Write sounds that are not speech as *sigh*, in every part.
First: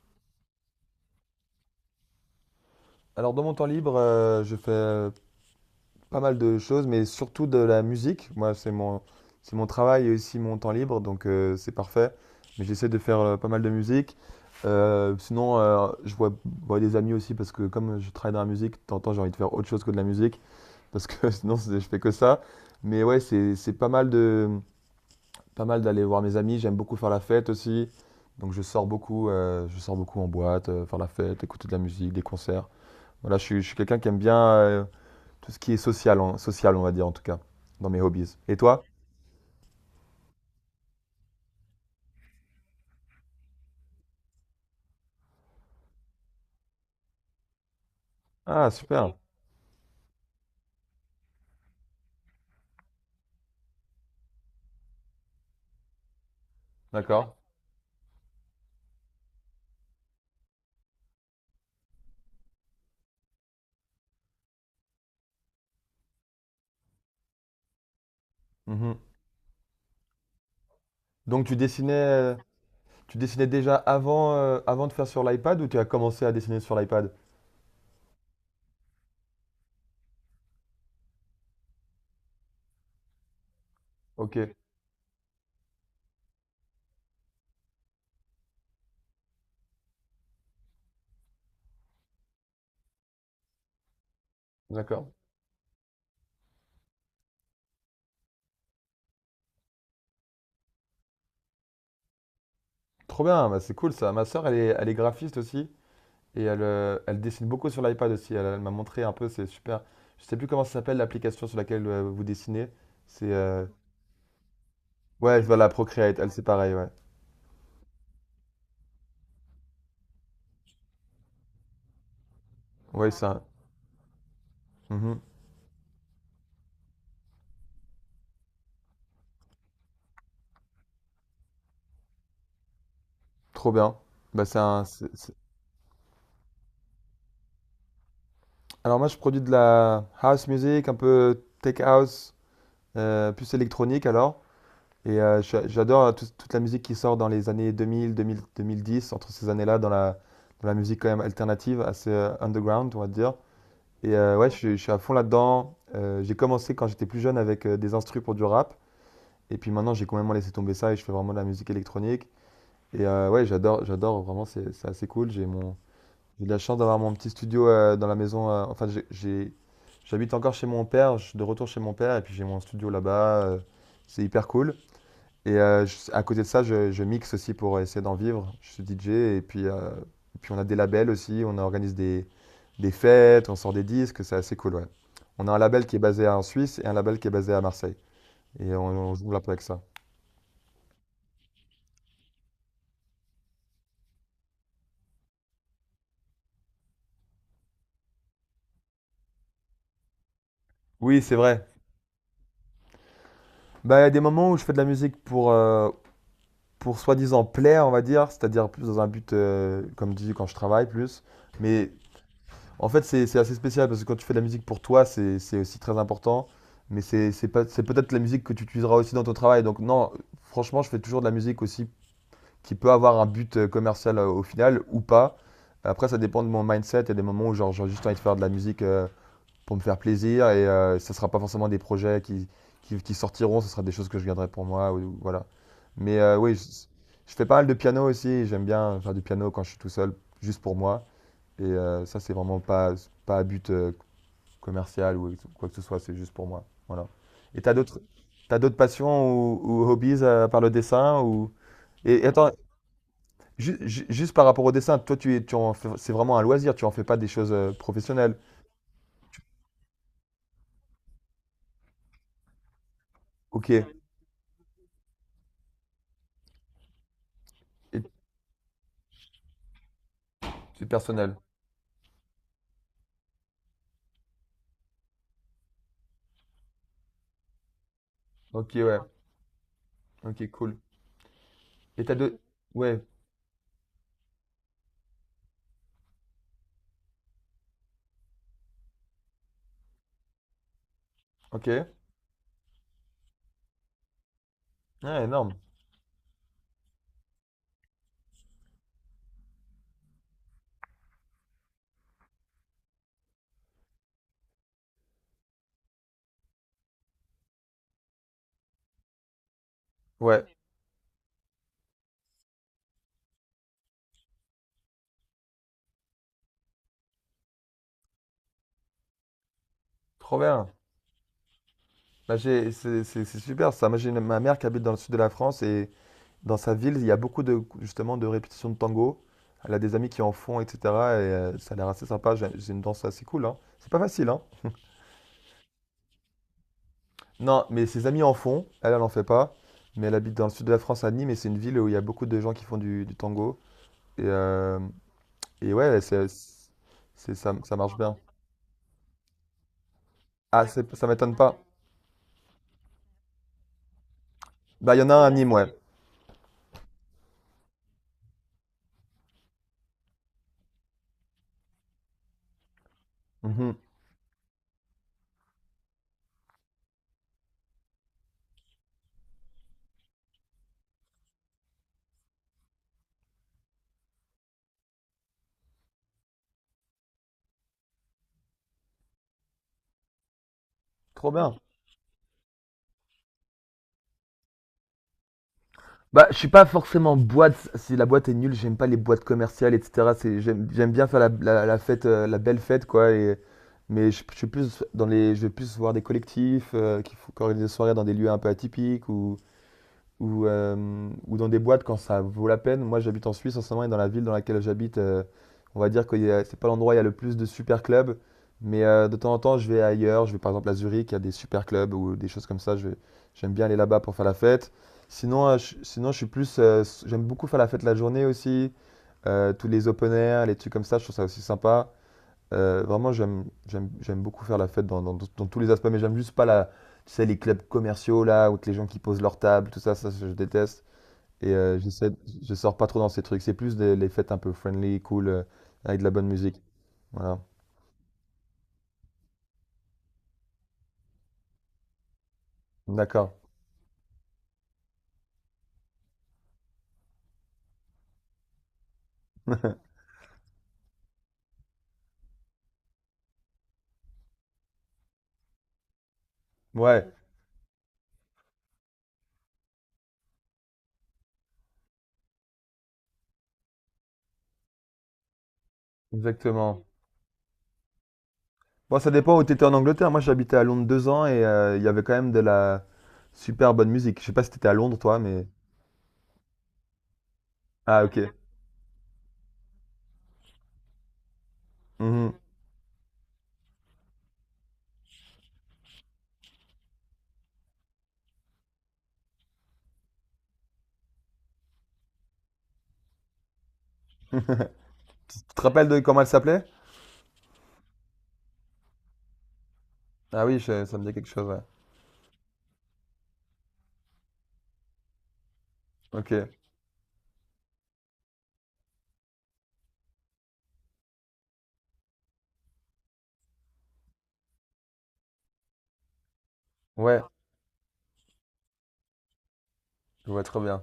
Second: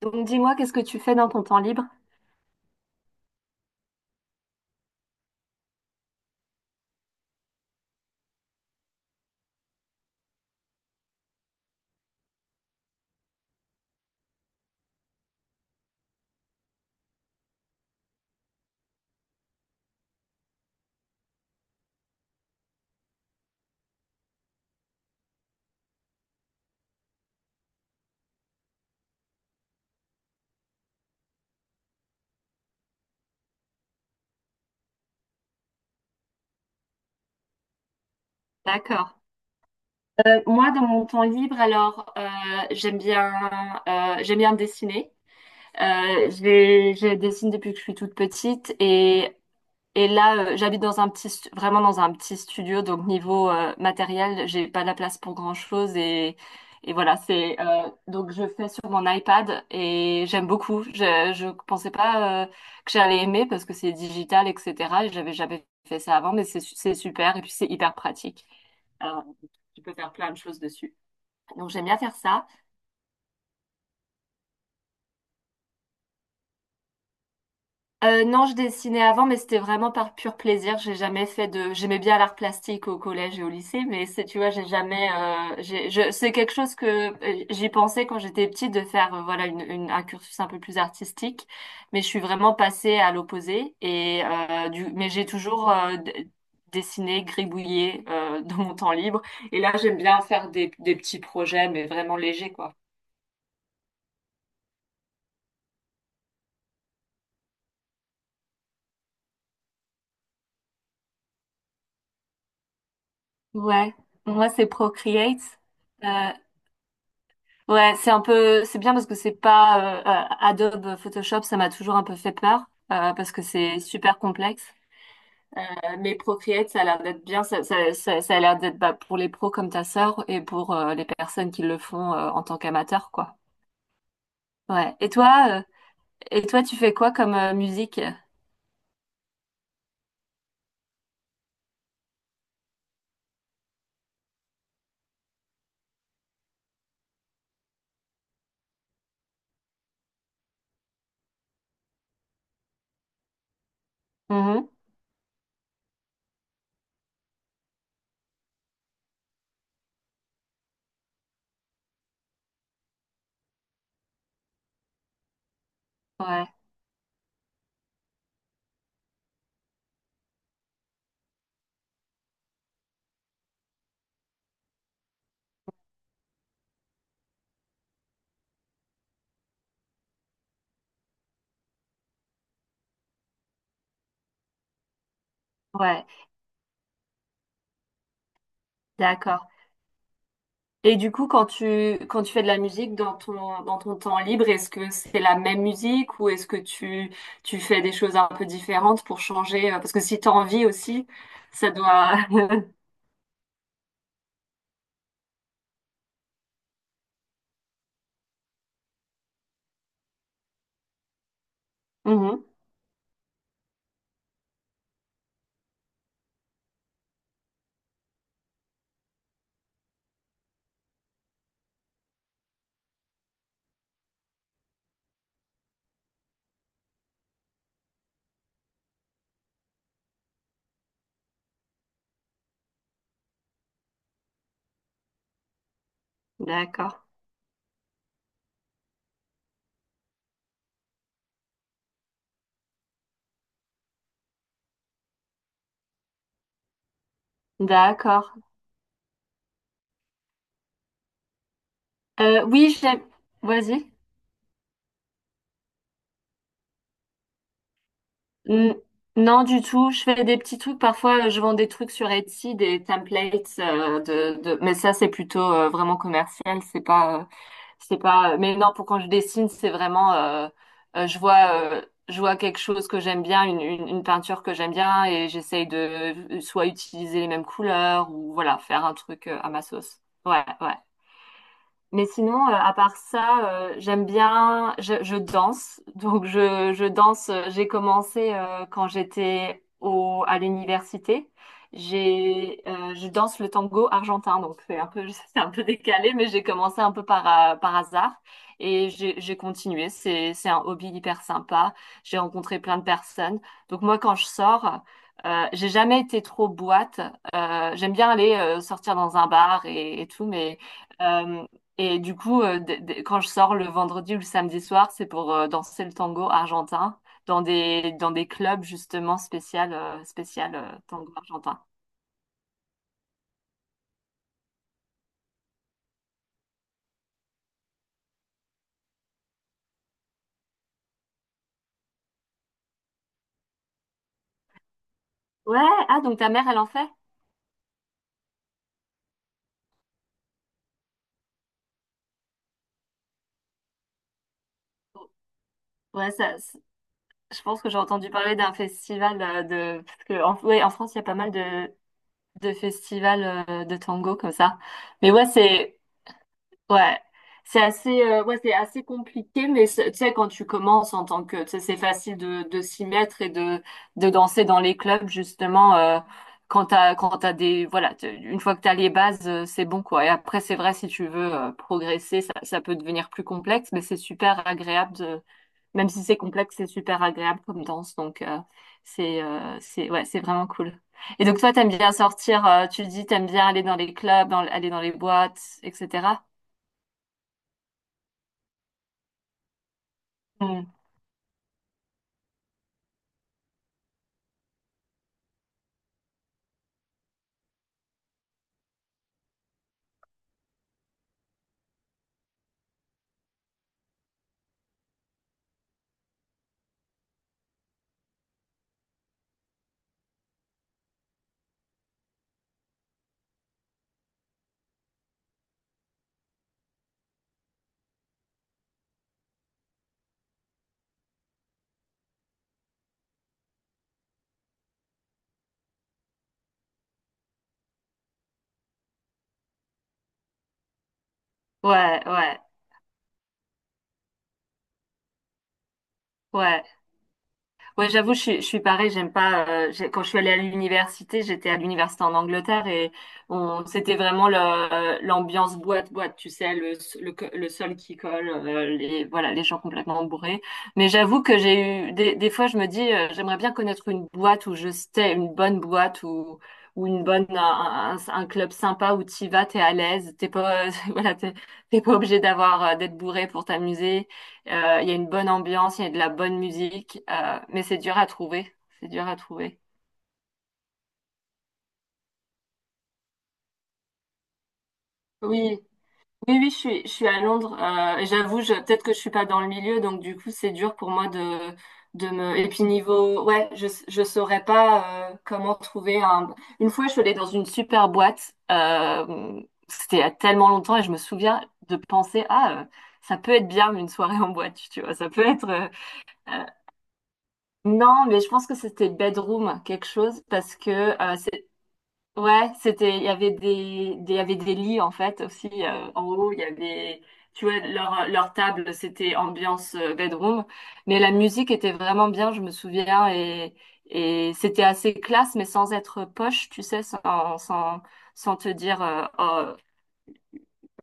Donc dis-moi, qu'est-ce que tu fais dans ton temps libre? Alors dans mon temps libre, je fais pas mal de choses, mais surtout de la musique. Moi, c'est mon travail et aussi mon temps libre, donc c'est parfait. Mais j'essaie de faire pas mal de musique. Sinon, vois des amis aussi parce que comme je travaille dans la musique, de temps en temps, j'ai envie de faire autre chose que de la musique parce que *laughs* sinon, je fais que ça. Mais ouais, c'est pas mal de, pas mal d'aller voir mes amis. J'aime beaucoup faire la fête aussi, donc je sors beaucoup en boîte, faire la fête, écouter de la musique, des concerts. Voilà, je suis quelqu'un qui aime bien. Tout ce qui est social, social, on va dire en tout cas, dans mes hobbies. Et toi? D'accord. Moi, dans mon temps libre, alors, j'aime bien, j'aime bien dessiner. Je dessine depuis que je suis toute Ah, petite super. et là, j'habite dans un petit, vraiment dans un petit studio, donc niveau matériel, j'ai pas la place pour grand-chose et voilà, D'accord. c'est donc je fais sur mon iPad et j'aime beaucoup. Je pensais pas que j'allais aimer parce que c'est digital, etc. Et j'avais jamais fait ça avant, mais c'est super et puis c'est hyper pratique. Mhm. Alors, tu peux faire plein de choses dessus. Donc Donc j'aime bien faire ça. tu dessinais déjà avant, avant de faire sur l'iPad ou tu as commencé à dessiner sur l'iPad? Non, je dessinais avant, mais c'était vraiment par pur plaisir. J'ai jamais fait de. J'aimais bien l'art plastique au collège et au lycée, mais c'est, Ok, tu vois, j'ai jamais. C'est quelque chose que j'y pensais quand j'étais petite de faire, voilà, un cursus un peu plus artistique, mais je suis vraiment passée à l'opposé. Mais d'accord. j'ai toujours dessiné, gribouillé dans mon temps libre. Et là, j'aime bien faire des petits projets, mais vraiment légers, quoi. Trop bien, bah, c'est cool ça. Ma sœur, elle est graphiste aussi et elle dessine beaucoup sur l'iPad aussi. Elle m'a montré un peu, c'est super. Je sais plus comment ça s'appelle l'application sur laquelle vous dessinez. C'est Ouais, moi, c'est ouais, Procreate. voilà, Procreate. Euh, Elle, c'est pareil, ouais. Ouais, c'est un peu, c'est bien parce que c'est pas Adobe Photoshop, ça m'a toujours un peu fait peur Ouais, parce ça. que c'est super complexe. Mhm. Mais Procreate, ça a l'air d'être bien, ça a l'air d'être bah, pour les pros comme ta sœur et pour les personnes qui le font en tant qu'amateurs, quoi. Trop bien. Bah, Ouais. Et toi, euh, et toi, tu fais quoi comme musique? alors moi, je produis de la house music, un peu tech house, plus électronique alors. Et j'adore toute la musique qui sort dans les années 2000, 2000, 2010, entre ces années-là, dans la musique quand même alternative, assez underground, on va dire. Et ouais, Mhm. Je suis à fond là-dedans. J'ai commencé quand j'étais plus jeune avec des instrus pour du rap. Et puis maintenant, j'ai complètement laissé tomber ça et je fais vraiment de la musique électronique. Et ouais, j'adore vraiment, c'est assez cool. J'ai Ouais, de la chance d'avoir mon petit studio dans la maison. J'habite encore chez mon père, je suis de retour chez mon père, et puis j'ai mon studio là-bas. C'est hyper cool. Et à côté de ça, je mixe aussi pour essayer d'en vivre. Je suis DJ, et puis, on a des labels aussi, des fêtes, on sort des disques, c'est assez cool, ouais. On a un label qui est ouais, basé en Suisse et un label qui est basé à Marseille. Et on, on se d'accord. développe avec ça. Et du coup, quand tu fais de la musique dans ton temps libre, est-ce que c'est la même musique ou est-ce que tu fais des choses un peu différentes pour changer? Parce que si t'as envie aussi, Oui, c'est vrai. ça doit... *laughs* Bah, il y a des moments où je fais de la musique pour soi-disant plaire, on va dire, c'est-à-dire plus dans un but, comme je dis quand je travaille plus. Mais Mhm. en fait, c'est assez spécial parce que quand tu fais de la musique pour toi, c'est aussi très important. Mais c'est pas- c'est peut-être la musique que tu utiliseras aussi dans ton travail. Donc non, franchement, je fais toujours de la musique aussi qui peut avoir un but commercial au final ou pas. Après, ça dépend de mon mindset. Il y a des moments où genre, j'ai juste envie de faire de la musique. Pour me faire plaisir. Et ça sera pas forcément des projets qui sortiront, ce sera des choses que je garderai pour moi. Voilà. Mais D'accord. je fais pas mal de piano aussi. J'aime bien faire du piano quand je suis tout seul, juste pour moi. Et ça, c'est vraiment pas, pas à but commercial ou quoi que ce soit, c'est juste pour moi. Voilà. Et D'accord. t'as d'autres passions ou hobbies par le dessin ou... et attends, Oui, j'aime... Vas-y. Juste par rapport au dessin, toi, tu, es- tu en fais- c'est vraiment un loisir, tu en fais pas des choses professionnelles. N- Non, du tout. Je fais des petits trucs. Parfois, je vends des trucs sur Etsy, des templates, Ok, mais ça, c'est plutôt vraiment commercial. C'est pas. C'est pas. Mais non, pour quand je dessine, c'est vraiment. Et euh, je personnelles. vois, euh, je vois quelque chose que j'aime bien, une peinture que j'aime bien, et j'essaye de soit utiliser les mêmes couleurs ou voilà, Ok, faire un ouais. truc à ma sauce. Ouais, Ok, ouais. cool. Et Mais t'as deux... sinon, à part Ouais, ça, j'aime bien, je danse. Donc, je danse. J'ai commencé quand j'étais à l'université. ok. Je danse le tango argentin. Donc, c'est un peu, *laughs* Ouais, c'est un énorme. peu décalé, mais j'ai commencé un peu par hasard et j'ai continué. C'est un hobby hyper sympa. J'ai rencontré plein de personnes. Donc, moi, quand je sors, j'ai jamais été trop boîte. J'aime bien aller sortir dans un bar et tout, Ouais, mais euh, et du coup, quand je sors le vendredi ou le samedi soir, c'est pour danser le tango argentin dans des clubs justement spécial, euh, trop spécial bien. Tango argentin. Bah, c'est super ça. Moi, ma mère qui habite dans le sud de la France et dans sa ville, il y a beaucoup de, justement, de répétitions de tango. Elle a des amis qui en font, etc. Et ça a l'air assez sympa. J'ai une danse assez cool, hein. C'est pas facile, hein. Ouais, ah donc ta mère, elle en fait? Non, mais ses amis en font. Elle, elle en fait pas. Mais elle habite dans le sud de la France, à Nîmes, et c'est une ville où il y a beaucoup de gens qui font du tango. Et, ouais, Ouais, je ça, pense que ça j'ai marche entendu bien. parler d'un festival de... Parce que en, ouais, Ah, en France, il y a ça pas mal m'étonne pas. de festivals de tango comme ça. Bah, il y en Mais a un à Nîmes, ouais. Ouais, ouais, c'est assez compliqué, mais tu sais, quand tu commences en tant que, tu sais, c'est facile de s'y mettre et de, Mhm. de danser dans les clubs, justement, quand t'as des, voilà, une fois que t'as les bases, c'est bon, quoi. Et après, c'est vrai, si tu veux, progresser, ça peut devenir plus complexe, mais c'est super agréable de, même si c'est complexe, c'est super agréable comme danse, donc, c'est, ouais, c'est vraiment cool. Et Trop donc, toi, bien. t'aimes bien sortir, tu dis, t'aimes bien aller dans les clubs, aller dans les boîtes, etc. Bah, je suis pas forcément boîte. Si la boîte est nulle, j'aime pas les boîtes commerciales, etc. C'est, j'aime bien faire la fête, la belle fête, quoi. Et, mais je suis plus dans les, je vais plus voir des collectifs qui organisent des soirées dans des lieux un peu atypiques ou dans des boîtes quand ça vaut la peine. Moi, j'habite en Suisse en ce moment et dans la ville dans laquelle j'habite, on va dire que c'est pas l'endroit où il y a le plus de super clubs, mais de temps en temps, je vais ailleurs. Je vais par exemple à Zurich, il y a des super clubs ou des choses comme ça. J'aime bien aller là-bas pour faire la fête. Sinon, sinon, je suis plus, j'aime beaucoup faire la fête la journée aussi. Tous les open air, les trucs comme ça, je trouve ça aussi sympa. Vraiment, j'aime beaucoup faire la fête dans tous les aspects, mais j'aime juste pas tu sais, les clubs commerciaux là, où que les gens qui posent leur table, tout ça, ça je déteste. Et Ouais, ouais, je sors pas trop dans ces trucs. C'est plus les fêtes un peu friendly, cool, avec de la bonne musique. ouais. Voilà. Ouais, j'avoue, je suis pareil, j'aime pas. Quand je suis allée à l'université, j'étais à l'université en Angleterre et D'accord. C'était vraiment l'ambiance boîte-boîte, tu sais, le sol qui colle, les, voilà, les gens *laughs* complètement bourrés. Mais j'avoue que j'ai eu. Des fois, je me dis, j'aimerais bien connaître une boîte où je stay, une bonne boîte ou une Ouais, bonne un club sympa où t'y vas, t'es à l'aise, t'es pas *laughs* voilà, t'es pas obligé d'avoir d'être bourré pour t'amuser. Il y a une bonne ambiance, il y a de la bonne exactement. musique, mais c'est dur à trouver. C'est Bon, dur ça à dépend où tu trouver. étais en Angleterre. Moi, j'habitais à Londres 2 ans et il y avait quand même de la super bonne musique. Je sais pas si t'étais à Londres, toi, mais. Oui, oui, oui, je suis à Londres. Ah, Et ok. j'avoue, peut-être que je suis pas dans le milieu, donc du coup, c'est dur pour moi de Mhm. me. Et puis niveau, ouais, je saurais pas comment trouver un. Une fois, je suis allée dans une super boîte. C'était il y a tellement longtemps et je me souviens de penser, ah, ça peut être bien une soirée en boîte, tu vois. Ça peut Tu être. te rappelles de comment elle euh, s'appelait? non, mais je pense que c'était bedroom quelque chose Ah parce oui, que ça me dit quelque c'est chose, ouais. ouais, c'était, il y avait des lits en fait aussi en haut. Il y Ok. avait, tu vois, leur table, c'était ambiance bedroom, mais la musique était vraiment bien, je me souviens, et c'était assez classe, mais sans être poche, tu sais, Ouais. sans te dire oh, Je vois très bien.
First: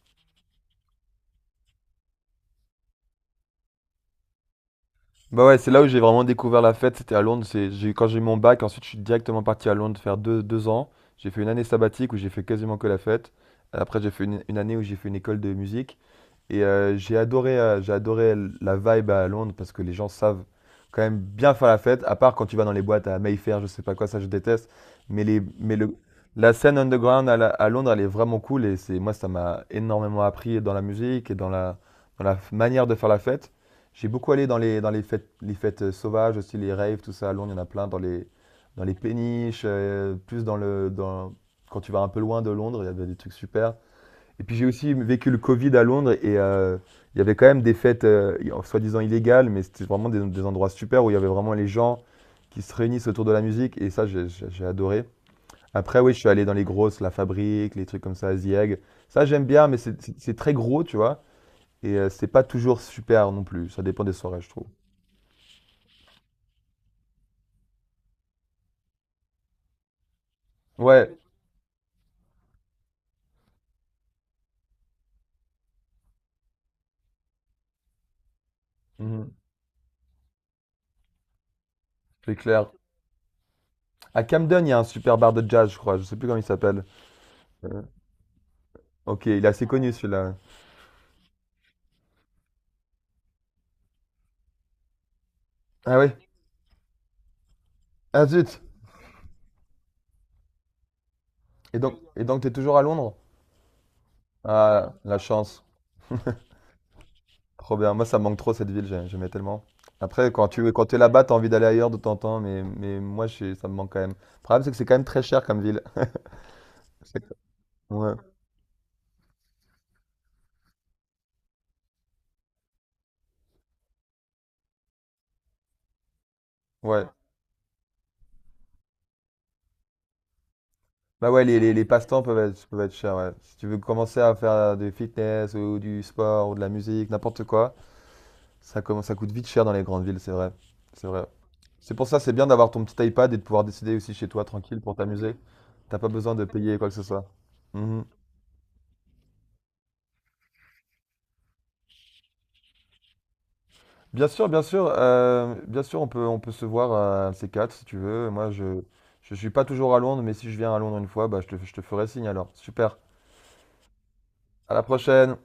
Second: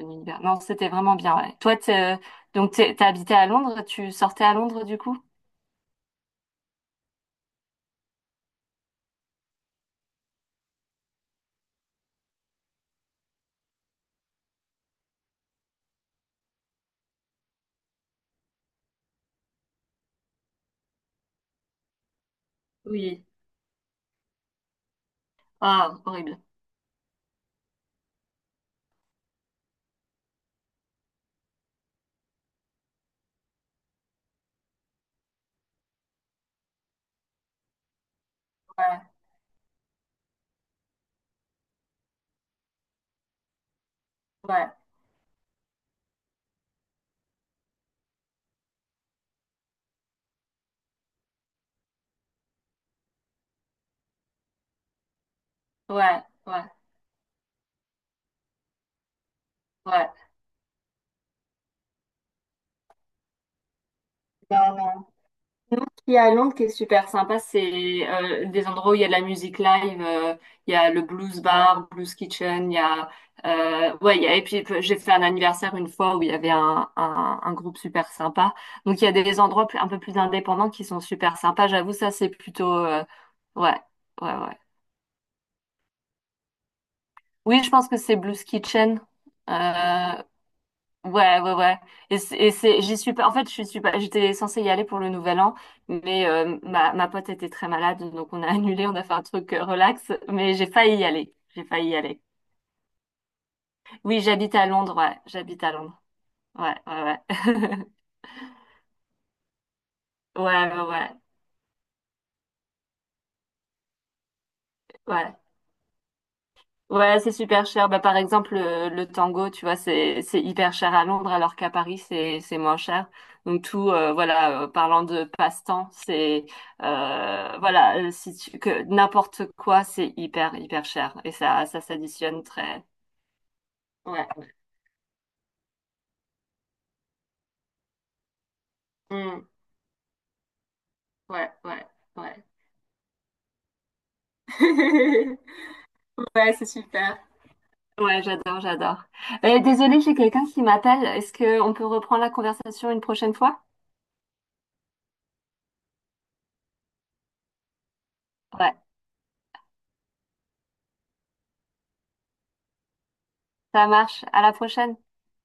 un univers. Non, c'était vraiment bien. Ouais. Toi, donc t'as habité à Londres, tu sortais à Londres du coup? Bah ouais, c'est là où j'ai vraiment découvert la fête, c'était à Londres. Quand j'ai eu mon bac, ensuite je suis directement parti à Londres faire 2 ans. J'ai fait une année sabbatique où j'ai fait quasiment que la fête. Après j'ai fait une année où j'ai fait une école de musique. Et j'ai adoré la vibe à Londres parce que les gens savent quand même bien faire la fête, à part quand tu vas dans les boîtes à Oui. Mayfair, je sais pas quoi, ça je déteste. Mais, Ah, horrible. la scène underground à Londres, elle est vraiment cool et moi, ça m'a énormément appris dans la musique et dans la manière de faire la fête. J'ai beaucoup allé dans les fêtes sauvages, aussi les raves, tout ça. À Londres, il y en a plein dans les Ouais, péniches, plus dans le, dans, quand tu vas un peu loin de Londres, il y avait des trucs super. Et puis j'ai ouais, aussi vécu le Covid à Londres et il y avait quand même des fêtes soi-disant illégales, mais c'était vraiment des endroits super où il y avait vraiment les gens qui se réunissent autour de la musique et ça j'ai adoré. Après oui, je ouais, suis allé dans ouais, les grosses, La Fabrique, les trucs comme ça, Zieg. Ça j'aime bien, mais ouais. C'est très gros, tu vois, et c'est pas toujours super non plus. Ça dépend des soirées, je trouve. Non, non. Il y a à Londres qui est super sympa, c'est des endroits où il y a de la musique live, il y a le Ouais, blues bar, blues kitchen, il y a ouais, il y a, et puis j'ai fait un anniversaire une fois où il y avait un groupe super sympa. Donc il y a mhm, des endroits un peu plus indépendants qui sont super sympas. J'avoue, ça c'est c'est clair. plutôt ouais, À ouais, ouais. Camden, il y a un super bar de jazz, je crois. Je sais plus comment il s'appelle. Oui, je pense que c'est Blues Kitchen. Ok, il est assez connu Euh, celui-là. Ouais, ouais, ouais. J'y suis pas. En fait, je suis pas. J'étais censée y aller pour le Nouvel An, Ah ouais. mais ma pote était très malade, Ah donc on a zut. *laughs* annulé. On a fait un truc relax, mais j'ai failli y aller. J'ai failli y aller. Et donc t'es toujours à Londres? Oui, j'habite à Ah, Londres. Ouais, la chance. j'habite à Londres. Ouais, ouais, ouais. Trop *laughs* bien. Moi, ça me manque trop cette ville, j'aimais tellement. Après, Ouais, ouais, quand t'es ouais. là-bas, t'as envie d'aller ailleurs de temps en temps, mais moi, ça me manque quand même. Le problème, c'est que c'est quand même très Ouais. cher comme ville. *laughs* Ouais, C'est c'est que- super cher. Bah, ouais. par exemple, le tango, tu vois, c'est hyper cher à Londres, alors qu'à Paris, c'est moins cher. Donc tout, voilà, parlant de passe-temps, c'est Ouais. Voilà, si tu, que n'importe quoi, c'est hyper hyper cher Bah et ouais, ça ça les passe-temps s'additionne peuvent très. être chers, ouais. Si tu veux commencer Ouais. à faire du fitness ou du sport ou de la musique, n'importe quoi, ça coûte vite Mm. cher dans les grandes villes, c'est vrai. C'est vrai. Ouais, ouais, C'est pour ça, c'est ouais. bien d'avoir ton petit iPad et de pouvoir décider aussi chez toi, tranquille, pour t'amuser. *laughs* T'as pas besoin de Ouais, c'est payer quoi que ce super. soit. Mhm. Ouais, j'adore, j'adore. Désolée, j'ai quelqu'un qui m'appelle. Est-ce que on peut reprendre la conversation une prochaine fois? Bien sûr, on peut se voir à un de ces quatre si tu veux. Ouais, Je suis pas toujours à Londres, mais si je viens à Londres une fois, bah, je te ferai signe alors. Super. ça marche. À la À la prochaine. prochaine.